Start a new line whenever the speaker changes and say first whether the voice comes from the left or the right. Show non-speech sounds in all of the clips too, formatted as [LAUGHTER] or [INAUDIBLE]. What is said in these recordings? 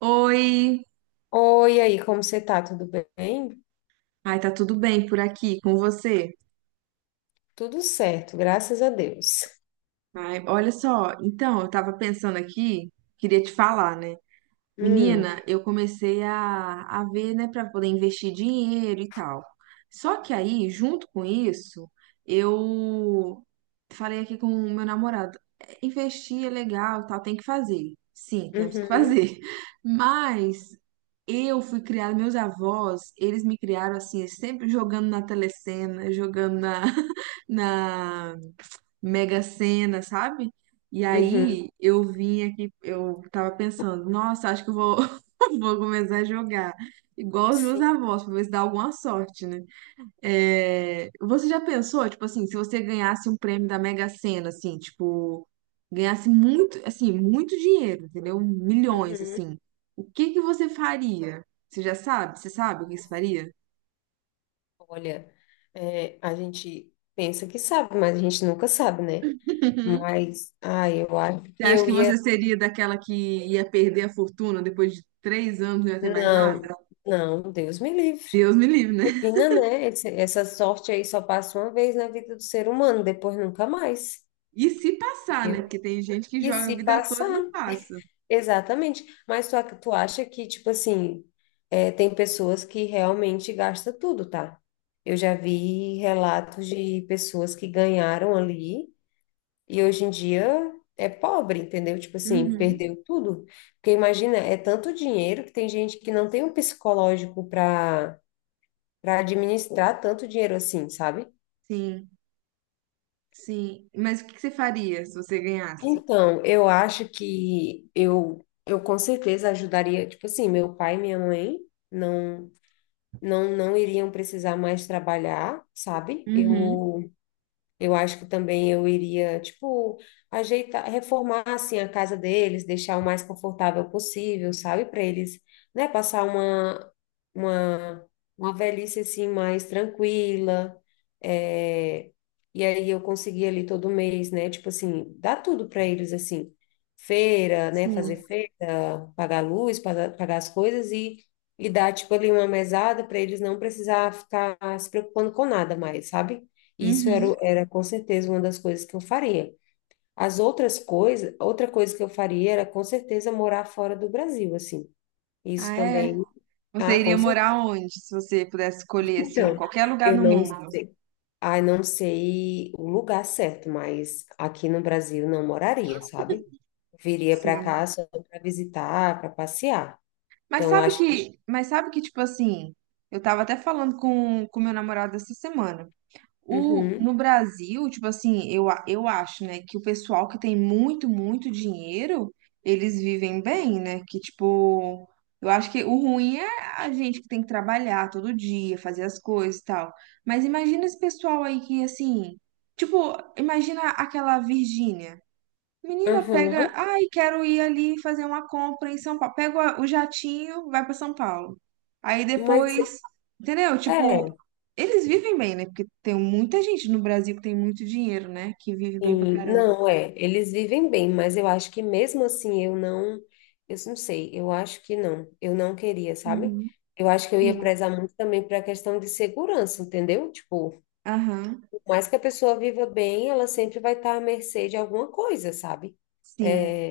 right: Oi!
left: Oi, e aí, como você tá? Tudo bem?
right: Ai, tá tudo bem por aqui com você?
left: Tudo certo, graças a Deus.
right: Ai, olha só, então, eu tava pensando aqui, queria te falar, né?
left: Hum,
right: Menina, eu comecei a ver, né, para poder investir dinheiro e tal. Só que aí, junto com isso, eu falei aqui com o meu namorado: "É, investir é legal, e tal, tem que fazer. Sim, temos que
left: uhum,
right: fazer. [LAUGHS] Mas eu fui criada, meus avós, eles me criaram assim, sempre jogando na telecena, jogando na, [LAUGHS] na Mega Sena, sabe? E
left: uhum,
right: aí eu vim aqui, eu tava pensando, nossa, acho que [LAUGHS] vou começar a jogar. Igual os meus
left: sim,
right: avós, pra ver se dá alguma sorte, né? É, você já pensou, tipo assim, se você ganhasse um prêmio da Mega Sena, assim, tipo, ganhasse muito, assim, muito dinheiro, entendeu? Milhões,
left: uhum.
right: assim. O que que você faria? Você já sabe? Você sabe o que você faria?
left: Olha, a gente pensa que sabe, mas a gente nunca sabe, né?
right: [LAUGHS]
left: Mas, eu acho
right: Você
left: que
right: acha
left: eu
right: que você
left: ia.
right: seria daquela que ia perder a fortuna depois de 3 anos e não ia ter mais
left: Não,
right: nada?
left: não, Deus me livre.
right: Deus me livre, né?
left: Imagina, né? Essa sorte aí só passa uma vez na vida do ser humano, depois nunca mais.
right: E se passar, né? Porque tem gente que
left: E
right: joga
left: se
right: a vida toda e
left: passar?
right: não passa.
left: Exatamente. Mas tu, tu acha que, tipo assim, tem pessoas que realmente gastam tudo, tá? Eu já vi relatos de pessoas que ganharam ali e hoje em dia é pobre, entendeu? Tipo assim,
right: Uhum.
left: perdeu tudo. Porque imagina, é tanto dinheiro que tem gente que não tem um psicológico para para administrar tanto dinheiro assim, sabe?
right: Sim, sim. Mas o que que você faria se você ganhasse?
left: Então, eu acho que eu com certeza ajudaria, tipo assim, meu pai e minha mãe. Não, não, não iriam precisar mais trabalhar, sabe?
right: Uhum.
left: Eu acho que também eu iria, tipo, ajeitar, reformar assim a casa deles, deixar o mais confortável possível, sabe? Para eles, né, passar uma uma velhice assim mais tranquila. é, E aí eu conseguir ali todo mês, né? Tipo assim, dar tudo para eles assim, feira, né, fazer
right: Sim.
left: feira, pagar luz, pagar as coisas e dar tipo ali uma mesada para eles não precisar ficar se preocupando com nada mais, sabe? Isso era,
right: Uhum.
left: era com certeza uma das coisas que eu faria. As outras coisas, outra coisa que eu faria era com certeza morar fora do Brasil, assim. Isso
right: Ah, é?
left: também. Ah,
right: Você
left: com
right: iria
left: certeza.
right: morar onde, se você pudesse escolher, assim,
left: Então,
right: qualquer lugar
left: eu
right: no
left: não
right: mundo?
left: sei. Ah, não sei o lugar certo, mas aqui no Brasil não moraria, sabe? Viria para
right: Sim.
left: cá só para visitar, para passear.
right: Mas
left: Então,
right: sabe
left: acho que.
right: que, mas sabe que, tipo assim, eu tava até falando com meu namorado essa semana. O,
left: Uhum,
right: no Brasil, tipo assim, eu, eu acho, né, que o pessoal que tem muito, muito dinheiro, eles vivem bem, né? Que, tipo, eu acho que o ruim é a gente que tem que trabalhar todo dia, fazer as coisas e tal. Mas imagina esse pessoal aí que, assim, tipo, imagina aquela Virgínia. Menina, pega.
left: uhum.
right: Ai, quero ir ali fazer uma compra em São Paulo. Pega o o jatinho, vai para São Paulo. Aí
left: Mas
right: depois, entendeu? Tipo,
left: é.
right: eles vivem bem, né? Porque tem muita gente no Brasil que tem muito dinheiro, né? Que vive bem pra
left: Sim,
right: caramba.
left: não, é, eles vivem bem, mas eu acho que mesmo assim eu não sei, eu acho que não, eu não queria, sabe?
right: Uhum.
left: Eu acho que eu ia
right: Sim.
left: prezar muito também para a questão de segurança, entendeu? Tipo,
right: Aham.
left: por mais que a pessoa viva bem, ela sempre vai estar à mercê de alguma coisa, sabe?
right: Sim,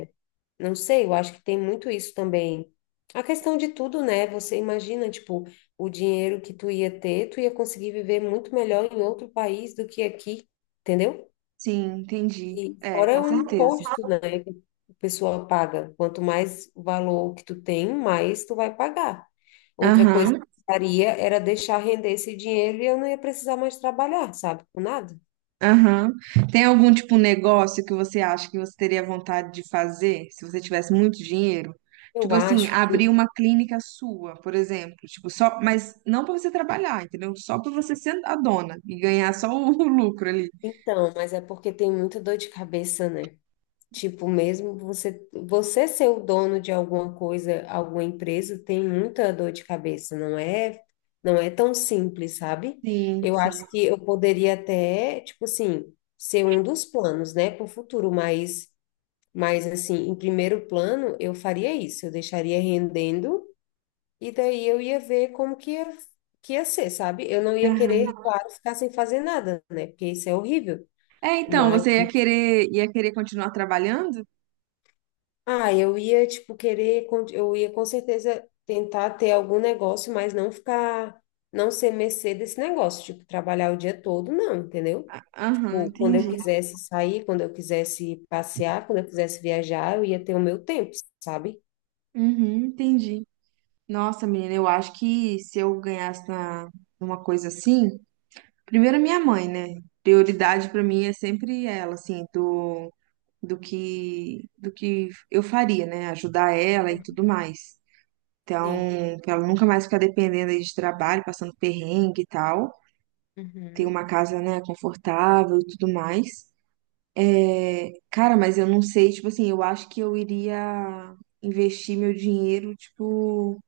left: Não sei, eu acho que tem muito isso também. A questão de tudo, né? Você imagina, tipo, o dinheiro que tu ia ter, tu ia conseguir viver muito melhor em outro país do que aqui, entendeu?
right: sim, entendi.
left: E
right: É,
left: fora
right: com
left: o
right: certeza.
left: imposto, né, que o pessoal paga. Quanto mais valor que tu tem, mais tu vai pagar. Outra coisa que
right: Aham.
left: eu faria era deixar render esse dinheiro e eu não ia precisar mais trabalhar, sabe? Com nada.
right: Aham. Tem algum tipo de negócio que você acha que você teria vontade de fazer se você tivesse muito dinheiro?
left: Eu
right: Tipo assim,
left: acho
right: abrir
left: que.
right: uma clínica sua, por exemplo, tipo só, mas não para você trabalhar, entendeu? Só para você ser a dona e ganhar só o, [LAUGHS] lucro ali.
left: Então, mas é porque tem muita dor de cabeça, né? Tipo, mesmo você ser o dono de alguma coisa, alguma empresa, tem muita dor de cabeça, não é tão simples, sabe?
right: Sim,
left: Eu
right: sim.
left: acho que eu poderia até, tipo assim, ser um dos planos, né, para o futuro, mas assim, em primeiro plano, eu faria isso, eu deixaria rendendo e daí eu ia ver como que ia ser, sabe? Eu não ia querer,
right: Aham.
left: claro, ficar sem fazer nada, né? Porque isso é horrível.
right: É, então, ia querer continuar trabalhando?
left: Ah, eu ia, tipo, eu ia com certeza tentar ter algum negócio, mas não ficar, não ser mercê desse negócio, tipo, trabalhar o dia todo, não, entendeu?
right: Aham,
left: Tipo, quando eu
right: entendi.
left: quisesse sair, quando eu quisesse passear, quando eu quisesse viajar, eu ia ter o meu tempo, sabe?
right: Uhum, entendi. Nossa, menina, eu acho que se eu ganhasse na, numa coisa assim, primeiro a minha mãe, né? Prioridade pra mim é sempre ela, assim, do que eu faria, né? Ajudar ela e tudo mais. Então,
left: Sim.
right: pra ela nunca mais ficar dependendo aí de trabalho, passando perrengue e tal. Ter
left: Uhum.
right: uma casa, né, confortável e tudo mais. É, cara, mas eu não sei, tipo assim, eu acho que eu iria investir meu dinheiro, tipo,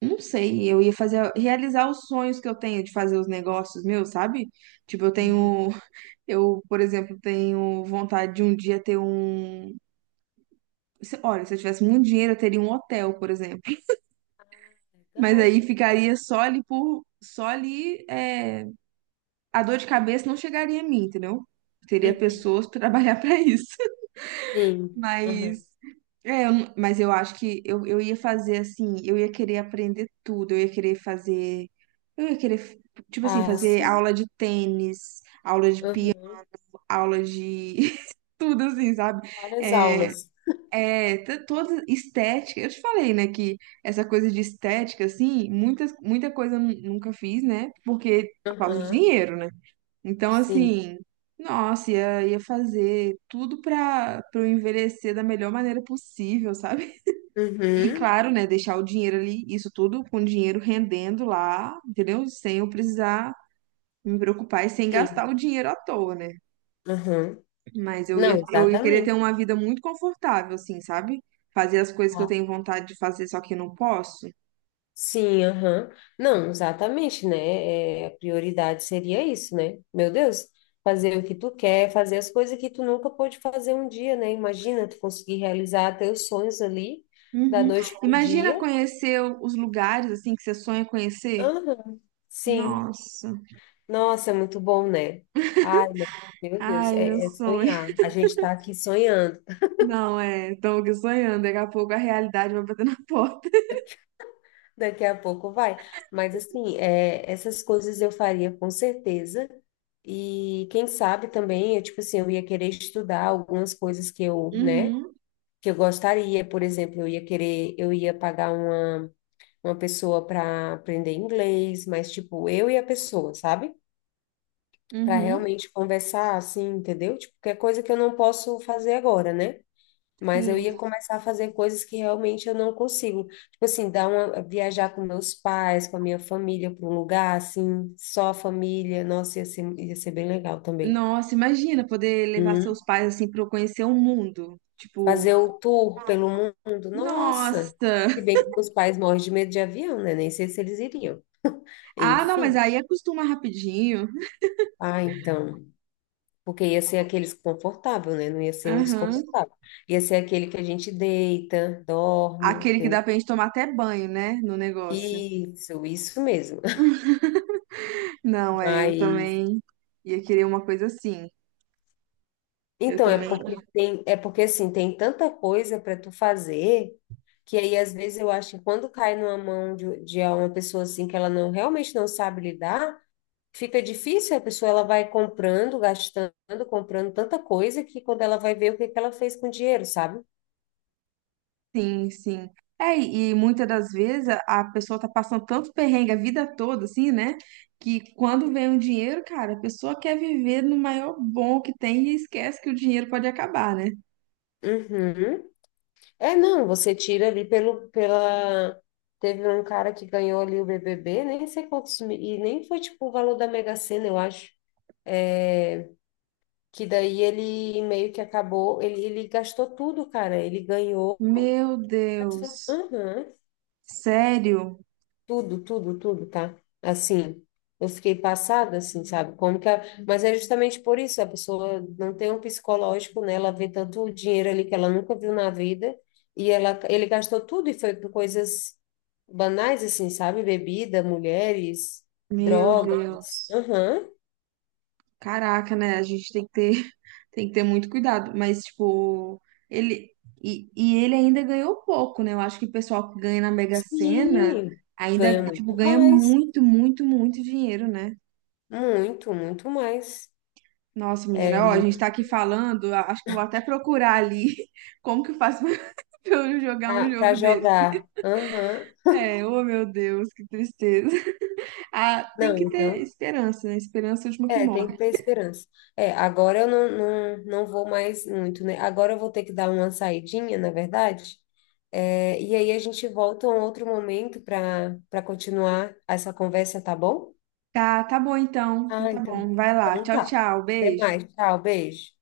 right: não sei, eu ia fazer, realizar os sonhos que eu tenho de fazer os negócios meus, sabe? Tipo, eu
left: Uhum.
right: tenho Eu, por exemplo, tenho vontade de um dia ter um. Olha, se eu tivesse muito dinheiro, eu teria um hotel, por exemplo. Mas
left: Legal.
right: aí ficaria só ali por. Só ali. A dor de cabeça não chegaria a mim, entendeu? Teria
left: Uhum.
right: pessoas para trabalhar [LAUGHS] para isso.
left: Sim.
right: Mas.
left: Uhum.
right: É, eu não- mas eu acho que eu ia fazer assim. Eu ia querer aprender tudo. Eu ia querer fazer. Eu ia querer, tipo assim,
left: Ah,
right: fazer
left: sim.
right: aula de tênis, aula de piano,
left: Uhum.
right: aula de. [LAUGHS] Tudo assim, sabe?
left: Várias
right: É,
left: aulas.
right: Toda estética. Eu te falei, né, que essa coisa de estética, assim, muita coisa eu nunca fiz, né? Porque por causa de
left: Uhum.
right: dinheiro, né? Então,
left: Sim.
right: assim, nossa, ia fazer tudo pra eu envelhecer da melhor maneira possível, sabe? [LAUGHS] E
left: Uhum.
right: claro, né, deixar o dinheiro ali, isso tudo com o dinheiro rendendo lá, entendeu? Sem eu precisar me preocupar e sem
left: Sim.
right: gastar o dinheiro à toa, né?
left: Uhum.
right: Mas
left: Não,
right: eu ia querer ter
left: exatamente.
right: uma vida muito confortável, assim, sabe? Fazer as coisas que eu
left: Ah,
right: tenho vontade de fazer, só que eu não posso.
left: Sim, aham. Não, exatamente, né? É, a prioridade seria isso, né? Meu Deus, fazer o que tu quer, fazer as coisas que tu nunca pôde fazer um dia, né? Imagina tu conseguir realizar teus sonhos ali, da
right: Uhum.
left: noite pro
right: Imagina
left: dia.
right: conhecer os lugares, assim, que você sonha conhecer.
left: Aham. Sim.
right: Nossa.
left: Nossa, é muito bom, né? Ai, meu Deus,
right: Ai, meu
left: é
right: sonho.
left: sonhar. A gente tá aqui sonhando.
right: [LAUGHS] Não, é. Estou aqui sonhando. Daqui a pouco a realidade vai bater na [LAUGHS] porta.
left: Daqui a pouco vai. Mas assim, é, essas coisas eu faria com certeza. E quem sabe também, eu, tipo assim, eu ia querer estudar algumas coisas que eu, né,
right: Uhum,
left: que eu gostaria. Por exemplo, eu ia querer, eu ia pagar uma pessoa para aprender inglês, mas tipo, eu e a pessoa, sabe? Para
right: uhum.
left: realmente conversar assim, entendeu? Tipo, que é coisa que eu não posso fazer agora, né? Mas eu
right: Sim.
left: ia começar a fazer coisas que realmente eu não consigo. Tipo assim, dar uma, viajar com meus pais, com a minha família para um lugar assim, só a família. Nossa, ia ser bem legal também.
right: Nossa, imagina poder levar seus
left: Uhum.
right: pais, assim, para conhecer o mundo. Tipo,
left: Fazer o tour pelo mundo. Nossa! Se
right: nossa.
left: bem que meus pais morrem de medo de avião, né? Nem sei se eles iriam. [LAUGHS]
right: Ah, não, mas
left: Enfim.
right: aí acostuma rapidinho.
left: Ah, então. Porque ia ser aquele desconfortável, né? Não ia ser um
right: Aham.
left: desconfortável. Ia ser aquele que a gente deita, dorme,
right: Aquele que dá
left: entendeu?
right: pra gente tomar até banho, né? No negócio.
left: Isso mesmo.
right: Não, é, eu
left: Mas
right: também ia querer uma coisa assim. Eu
left: então é
right: também.
left: porque tem, é porque assim, tem tanta coisa para tu fazer que aí às vezes eu acho que quando cai numa mão de uma pessoa assim que ela não realmente não sabe lidar, fica difícil, a pessoa ela vai comprando, gastando, comprando tanta coisa que quando ela vai ver o que que ela fez com o dinheiro, sabe?
right: Sim, sim. É, e muitas das vezes a pessoa tá passando tanto perrengue a vida toda, assim, né? Que quando vem um dinheiro, cara, a pessoa quer viver no maior bom que tem e esquece que o dinheiro pode acabar, né?
left: Uhum. É, não, você tira ali pelo, pela. Teve um cara que ganhou ali o BBB, nem sei quantos, e nem foi tipo o valor da Mega Sena, eu acho. É, Que daí ele meio que acabou, ele gastou tudo, cara. Ele ganhou,
right: Meu
left: gastou,
right: Deus.
left: aham,
right: Sério?
left: tudo, tudo, tudo, tá? Assim, eu fiquei passada, assim, sabe? Como que mas é justamente por isso, a pessoa não tem um psicológico, né? Ela vê tanto dinheiro ali que ela nunca viu na vida, e ele gastou tudo e foi por coisas banais, assim, sabe? Bebida, mulheres,
right: Meu
left: drogas.
right: Deus.
left: Aham,
right: Caraca, né? A gente tem que ter. Tem que ter muito cuidado, mas, tipo, ele. E ele ainda ganhou pouco, né? Eu acho que o pessoal que ganha na Mega Sena
left: sim,
right: ainda,
left: ganha
right: tipo,
left: muito
right: ganha
left: mais.
right: muito, muito, muito dinheiro, né?
left: Muito, muito mais.
right: Nossa, menina, ó, a gente tá aqui falando, acho que eu vou até procurar ali [LAUGHS] como que eu faço [LAUGHS] pra eu jogar um
left: Para
right: jogo desse.
left: jogar. Aham.
right: É, oh meu Deus, que tristeza. [LAUGHS] Ah, tem
left: Não,
right: que ter
left: então,
right: esperança, né? Esperança é a última que
left: é, tem
right: morre.
left: que ter esperança. É, agora eu não, não, não vou mais muito, né? Agora eu vou ter que dar uma saidinha, na verdade. É, e aí a gente volta a um outro momento para para continuar essa conversa, tá bom?
right: Tá, tá bom então.
left: Ah,
right: Então tá
left: então.
right: bom. Vai lá.
left: Então
right: Tchau,
left: tá.
right: tchau.
left: Até
right: Beijo.
left: mais. Tchau, beijo.